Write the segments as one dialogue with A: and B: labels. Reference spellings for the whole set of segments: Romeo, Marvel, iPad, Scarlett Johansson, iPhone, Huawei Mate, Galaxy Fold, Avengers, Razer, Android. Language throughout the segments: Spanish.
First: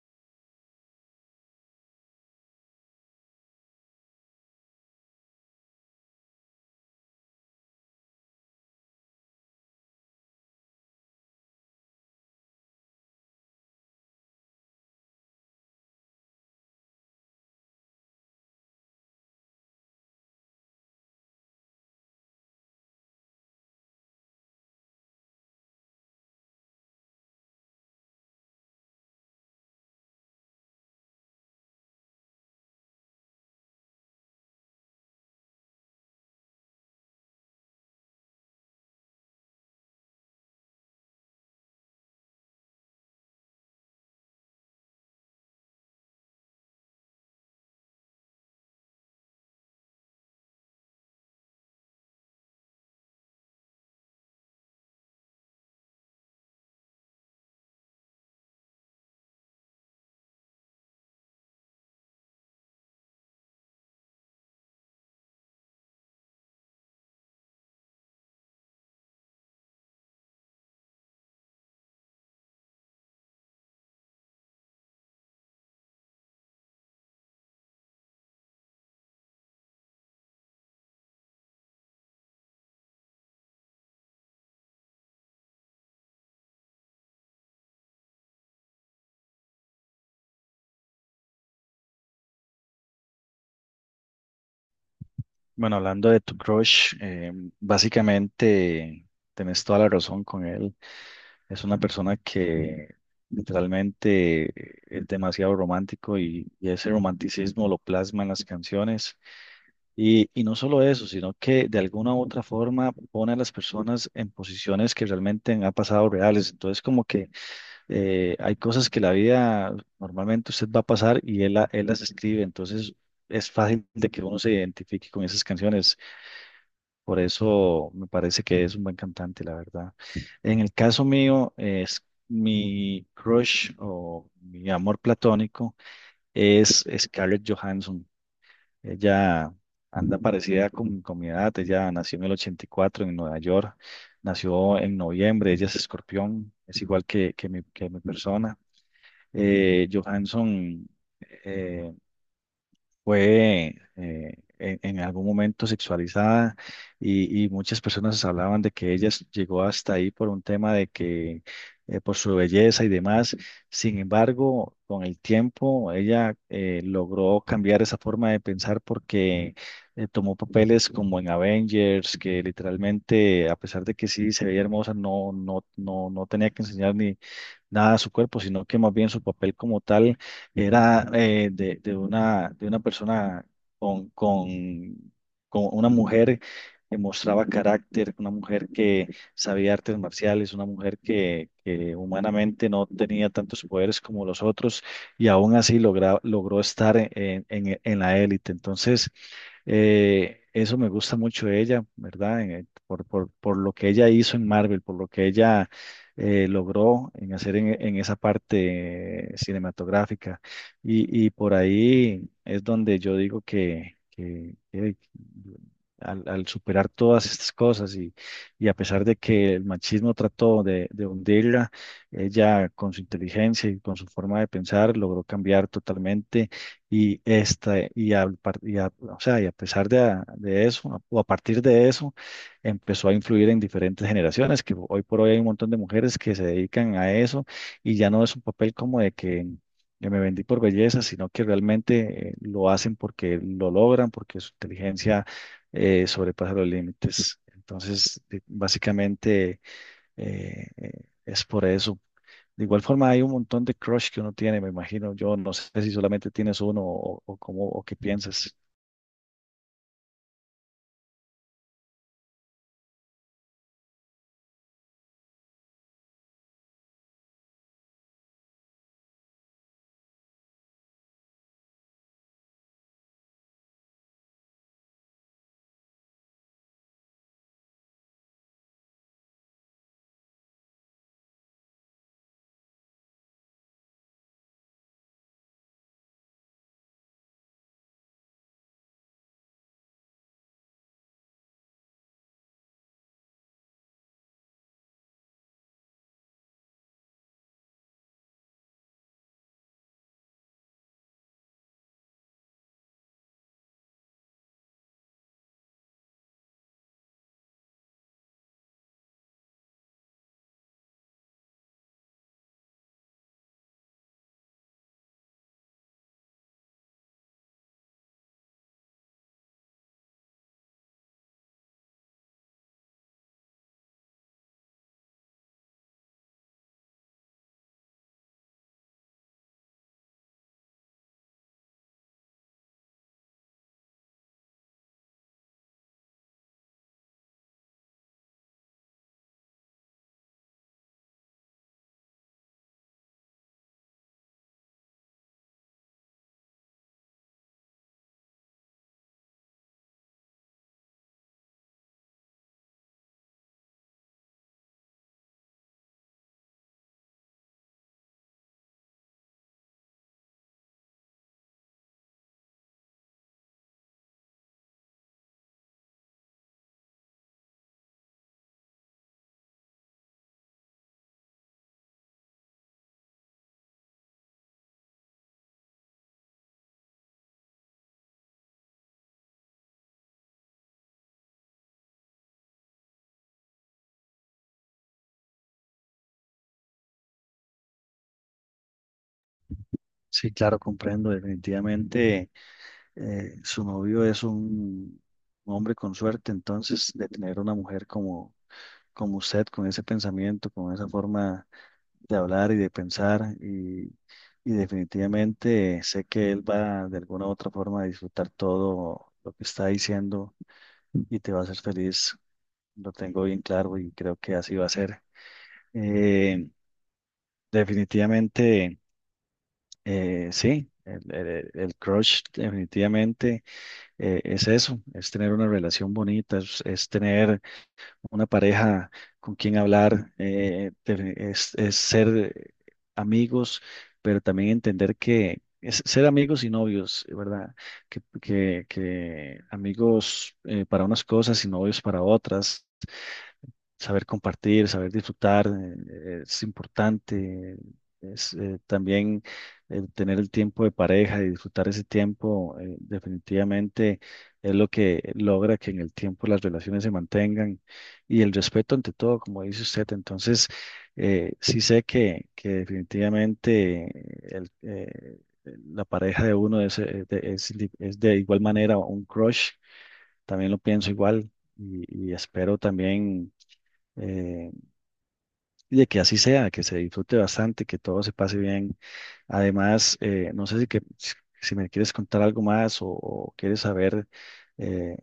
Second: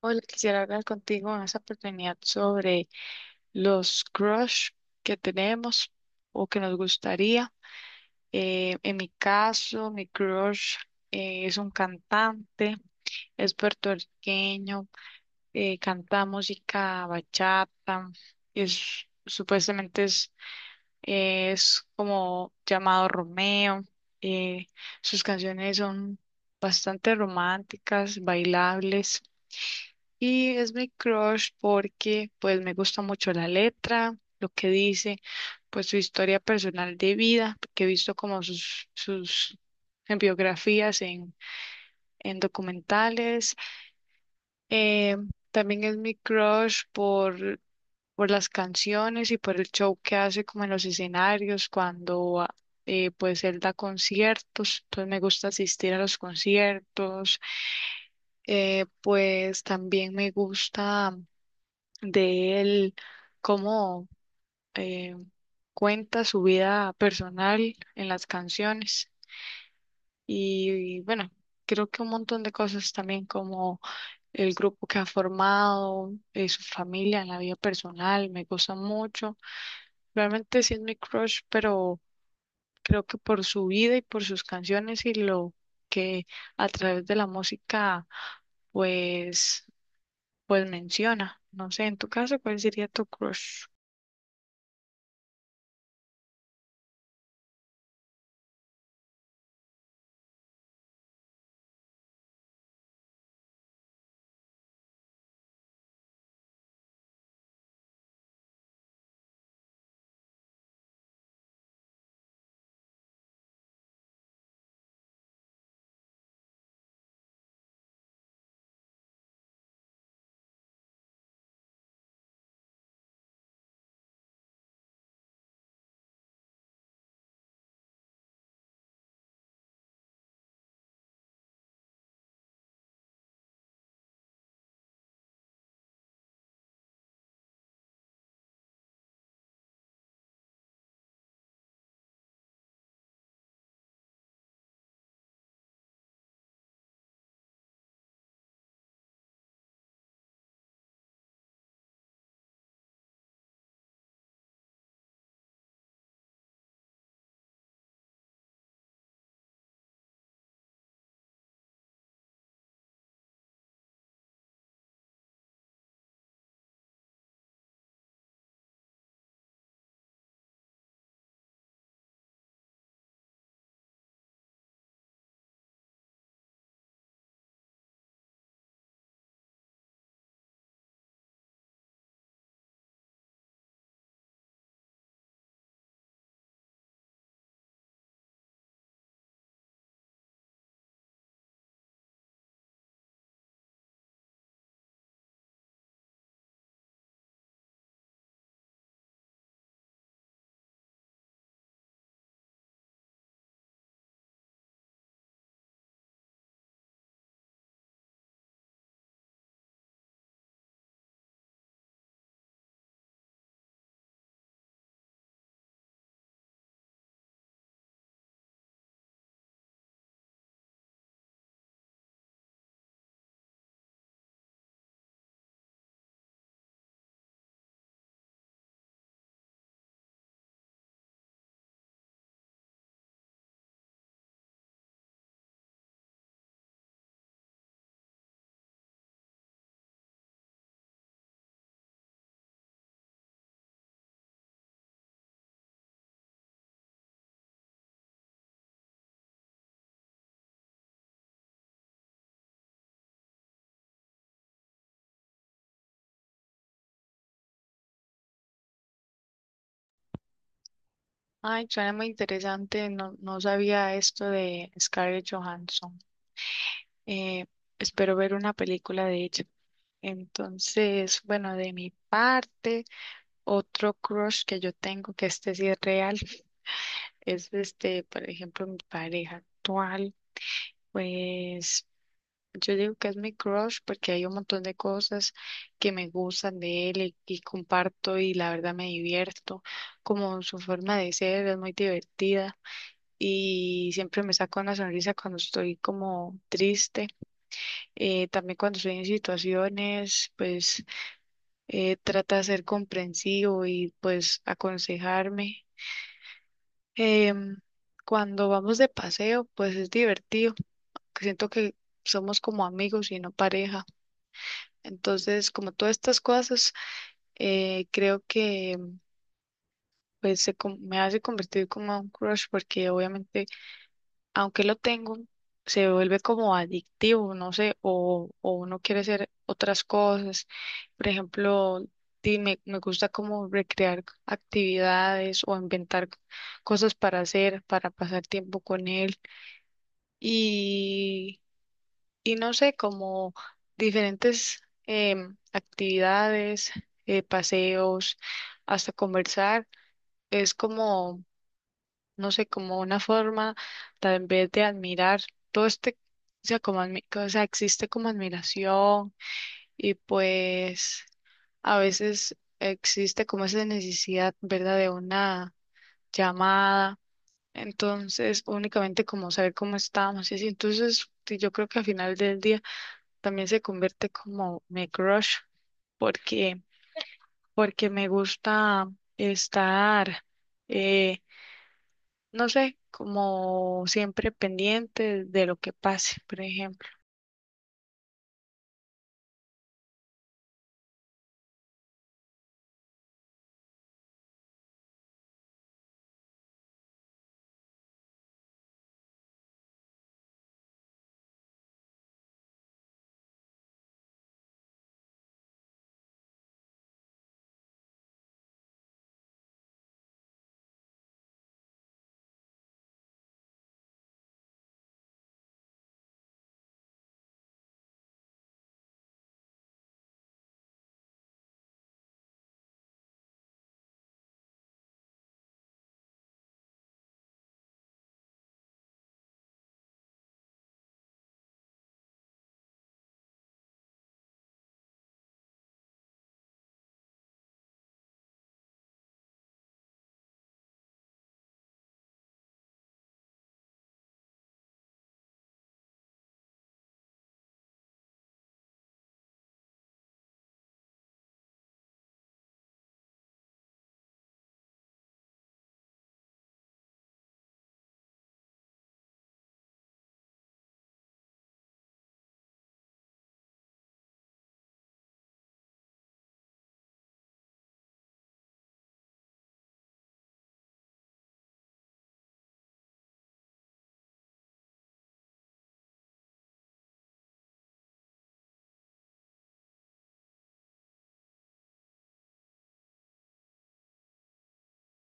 A: Hola, quisiera hablar contigo en esta oportunidad sobre los crush que tenemos o que nos gustaría. En mi caso, mi crush es un cantante, es puertorriqueño, canta música bachata, supuestamente es como llamado Romeo. eh, Sus canciones son bastante románticas, bailables. Y es mi crush porque pues me gusta mucho la letra, lo que dice, pues su historia personal de vida, que he visto como sus en biografías, en, en documentales. Eh, También es mi crush por las canciones y por el show que hace como en los escenarios cuando pues él da conciertos, entonces me gusta asistir a los conciertos. Pues también me gusta de él, cómo eh, cuenta su vida personal en las canciones y, bueno, creo que un montón de cosas también como el grupo que ha formado, su familia en la vida personal, me gusta mucho. Realmente sí es mi crush, pero creo que por su vida y por sus canciones y lo que a través de la música pues pues menciona. No sé, en tu caso, ¿cuál sería tu crush?
B: Bueno, hablando de tu crush, básicamente tenés toda la razón con él. Es una persona que literalmente es demasiado romántico y ese romanticismo lo plasma en las canciones. Y no solo eso, sino que de alguna u otra forma pone a las personas en posiciones que realmente han pasado reales. Entonces, como que hay cosas que la vida normalmente usted va a pasar y él las escribe. Entonces, es fácil de que uno se identifique con esas canciones. Por eso me parece que es un buen cantante, la verdad. En el caso mío, es mi crush o mi amor platónico es Scarlett Johansson. Ella anda parecida con mi edad. Ella nació en el 84 en Nueva York. Nació en noviembre. Ella es escorpión. Es igual que mi persona. Johansson eh, fue en algún momento sexualizada y muchas personas hablaban de que ella llegó hasta ahí por un tema de que por su belleza y demás. Sin embargo, con el tiempo ella logró cambiar esa forma de pensar porque tomó papeles como en Avengers, que literalmente, a pesar de que sí se veía hermosa, no tenía que enseñar ni nada a su cuerpo, sino que más bien su papel como tal era de una persona con, con, con una mujer que mostraba carácter, una mujer que sabía artes marciales, una mujer que humanamente no tenía tantos poderes como los otros y aún así logró estar en la élite. Entonces, eso me gusta mucho de ella, ¿verdad? Por lo que ella hizo en Marvel, por lo que ella logró en hacer en esa parte cinematográfica. Y por ahí es donde yo digo que, al superar todas estas cosas y a pesar de que el machismo trató de hundirla, ella con su inteligencia y con su forma de pensar logró cambiar totalmente y esta y, a, par- y a- o sea, y a pesar de eso, o a partir de eso, empezó a influir en diferentes generaciones, que hoy por hoy hay un montón de mujeres que se dedican a eso y ya no es un papel como de que yo me vendí por belleza, sino que realmente lo hacen porque lo logran, porque su inteligencia sobrepasa los límites. Entonces, básicamente eh, eh, es por eso. De igual forma, hay un montón de crush que uno tiene, me imagino. Yo no sé si solamente tienes uno o cómo o qué piensas.
A: Ay, suena muy interesante. No sabía esto de Scarlett Johansson. Eh, Espero ver una película de ella. Entonces, bueno, de mi parte, otro crush que yo tengo, que este sí es real, es este, por ejemplo, mi pareja actual. Pues yo digo que es mi crush porque hay un montón de cosas que me gustan de él y comparto y la verdad me divierto. Como su forma de ser es muy divertida. Y siempre me saca una sonrisa cuando estoy como triste. También cuando estoy en situaciones, pues trata de ser comprensivo y pues aconsejarme. Em, Cuando vamos de paseo, pues es divertido. Que Siento que somos como amigos y no pareja. Entonces, como todas estas cosas, creo que pues me hace convertir como un crush porque obviamente aunque lo tengo, se vuelve como adictivo, no sé, o uno quiere hacer otras cosas. Por ejemplo, me gusta como recrear actividades o inventar cosas para hacer, para pasar tiempo con él. Y, y no sé, como diferentes actividades, paseos, hasta conversar. Es como no sé, como una forma tal vez de admirar todo este, o sea, o sea, existe como admiración y pues a veces existe como esa necesidad, ¿verdad?, de una llamada. Entonces, únicamente como saber cómo estamos y así. Entonces, sí, yo creo que al final del día también se convierte como mi crush porque porque me gusta estar eh, no sé, como siempre pendiente de lo que pase, por ejemplo.
B: Sí, claro, comprendo. Definitivamente su novio es un, hombre con suerte, entonces de tener una mujer como usted, con ese pensamiento, con esa forma de hablar y de pensar, y definitivamente sé que él va de alguna u otra forma a disfrutar todo lo que está diciendo y te va a hacer feliz, lo tengo bien claro y creo que así va a ser. Eh, Definitivamente, sí, el crush definitivamente. Es eso, es tener una relación bonita, es tener una pareja con quien hablar, es ser eh, amigos, pero también entender que es ser amigos y novios, ¿verdad? Que amigos para unas cosas y novios para otras, saber compartir, saber disfrutar, es importante. Es, también el tener el tiempo de pareja y disfrutar ese tiempo, definitivamente es lo que logra que en el tiempo las relaciones se mantengan y el respeto ante todo, como dice usted. Entonces, sí sé que definitivamente el, eh, la pareja de uno es de igual manera un crush, también lo pienso igual y y espero también eh, y de que así sea, que se disfrute bastante, que todo se pase bien. Además, no sé si si me quieres contar algo más o quieres saber eh,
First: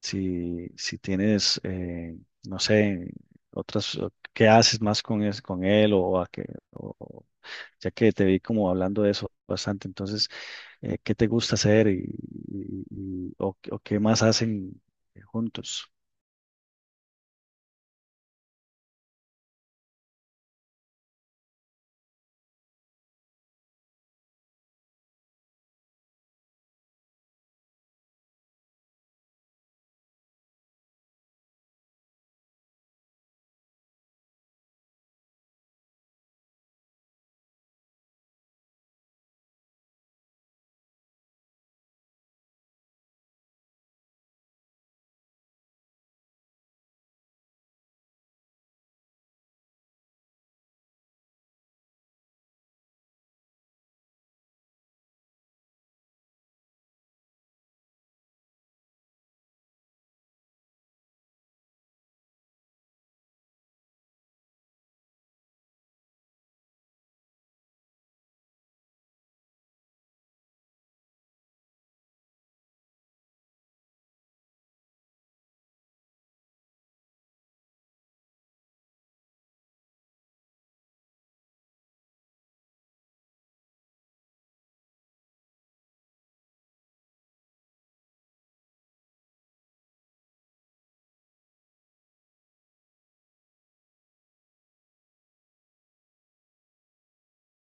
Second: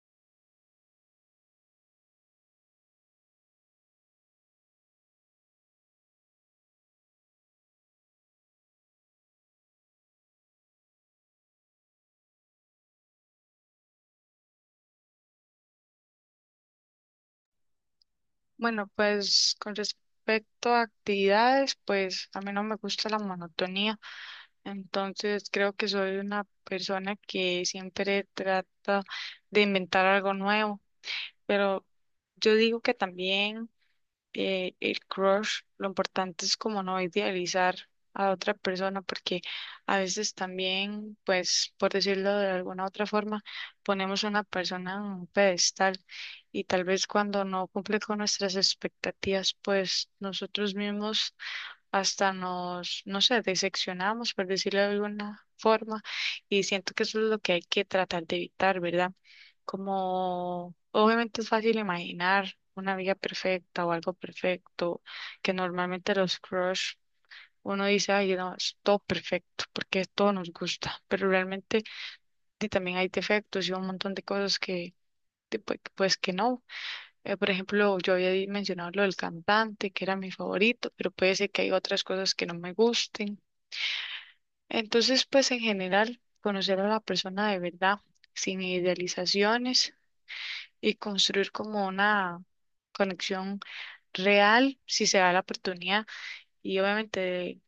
B: si tienes, no sé, otras, o qué haces más con él o a qué, o- o- ya que te vi como hablando de eso bastante, entonces, ¿qué te gusta hacer o qué más hacen juntos?
A: Bueno, pues con respecto a actividades, pues a mí no me gusta la monotonía, entonces creo que soy una persona que siempre trata de inventar algo nuevo, pero yo digo que también... el crush, lo importante es como no idealizar a otra persona, porque a veces también, pues, por decirlo de alguna otra forma, ponemos a una persona en un pedestal y tal vez cuando no cumple con nuestras expectativas, pues nosotros mismos hasta nos, no sé, diseccionamos, por decirlo de alguna forma, y siento que eso es lo que hay que tratar de evitar, ¿verdad? Como obviamente es fácil imaginar una vida perfecta o algo perfecto, que normalmente los crush, uno dice, ay, no, es todo perfecto, porque todo nos gusta, pero realmente sí, también hay defectos y un montón de cosas que, de- pues que no. Por ejemplo, yo había mencionado lo del cantante, que era mi favorito, pero puede ser que hay otras cosas que no me gusten. Entonces, pues en general, conocer a la persona de verdad, sin idealizaciones y construir como una conexión real, si se da la oportunidad, y obviamente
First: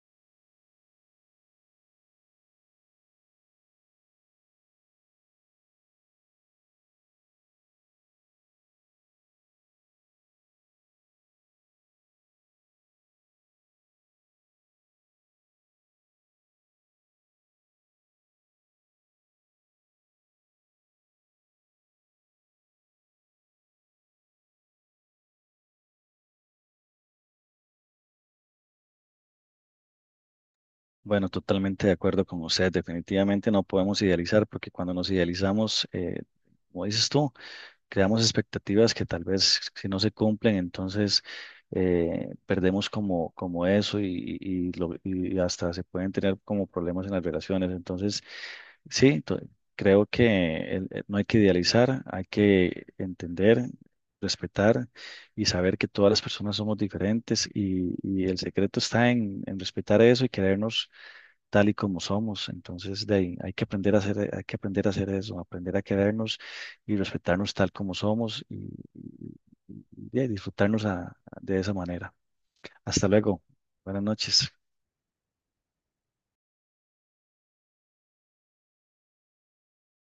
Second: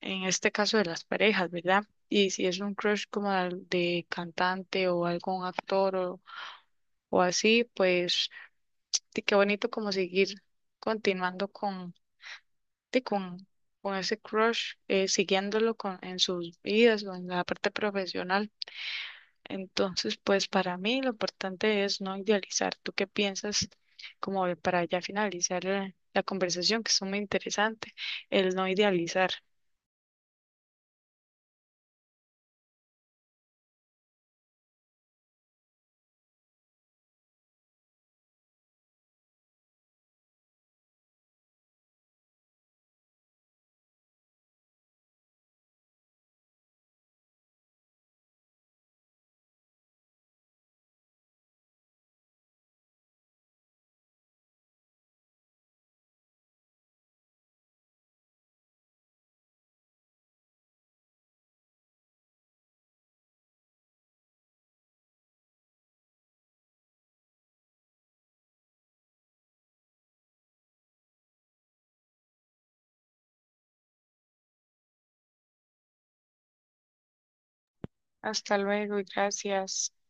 A: en este caso de las parejas, ¿verdad? Y si es un crush como de cantante o algún actor o así, pues sí, qué bonito como seguir continuando sí, con ese crush, siguiéndolo con, en sus vidas o en la parte profesional. Entonces, pues para mí lo importante es no idealizar. ¿Tú qué piensas como para ya finalizar la conversación, que es muy interesante, el no idealizar?
B: Bueno, totalmente de acuerdo con usted. Definitivamente no podemos idealizar porque cuando nos idealizamos, como dices tú, creamos expectativas que tal vez si no se cumplen, entonces perdemos como, como eso y hasta se pueden tener como problemas en las relaciones. Entonces, sí, creo que no hay que idealizar, hay que entender, respetar y saber que todas las personas somos diferentes y el secreto está en respetar eso y querernos tal y como somos. Entonces, de ahí, hay que aprender a hacer, hay que aprender a hacer eso, aprender a querernos y respetarnos tal como somos y- y de ahí de esa manera. Hasta luego. Buenas noches.
A: Hasta luego y gracias.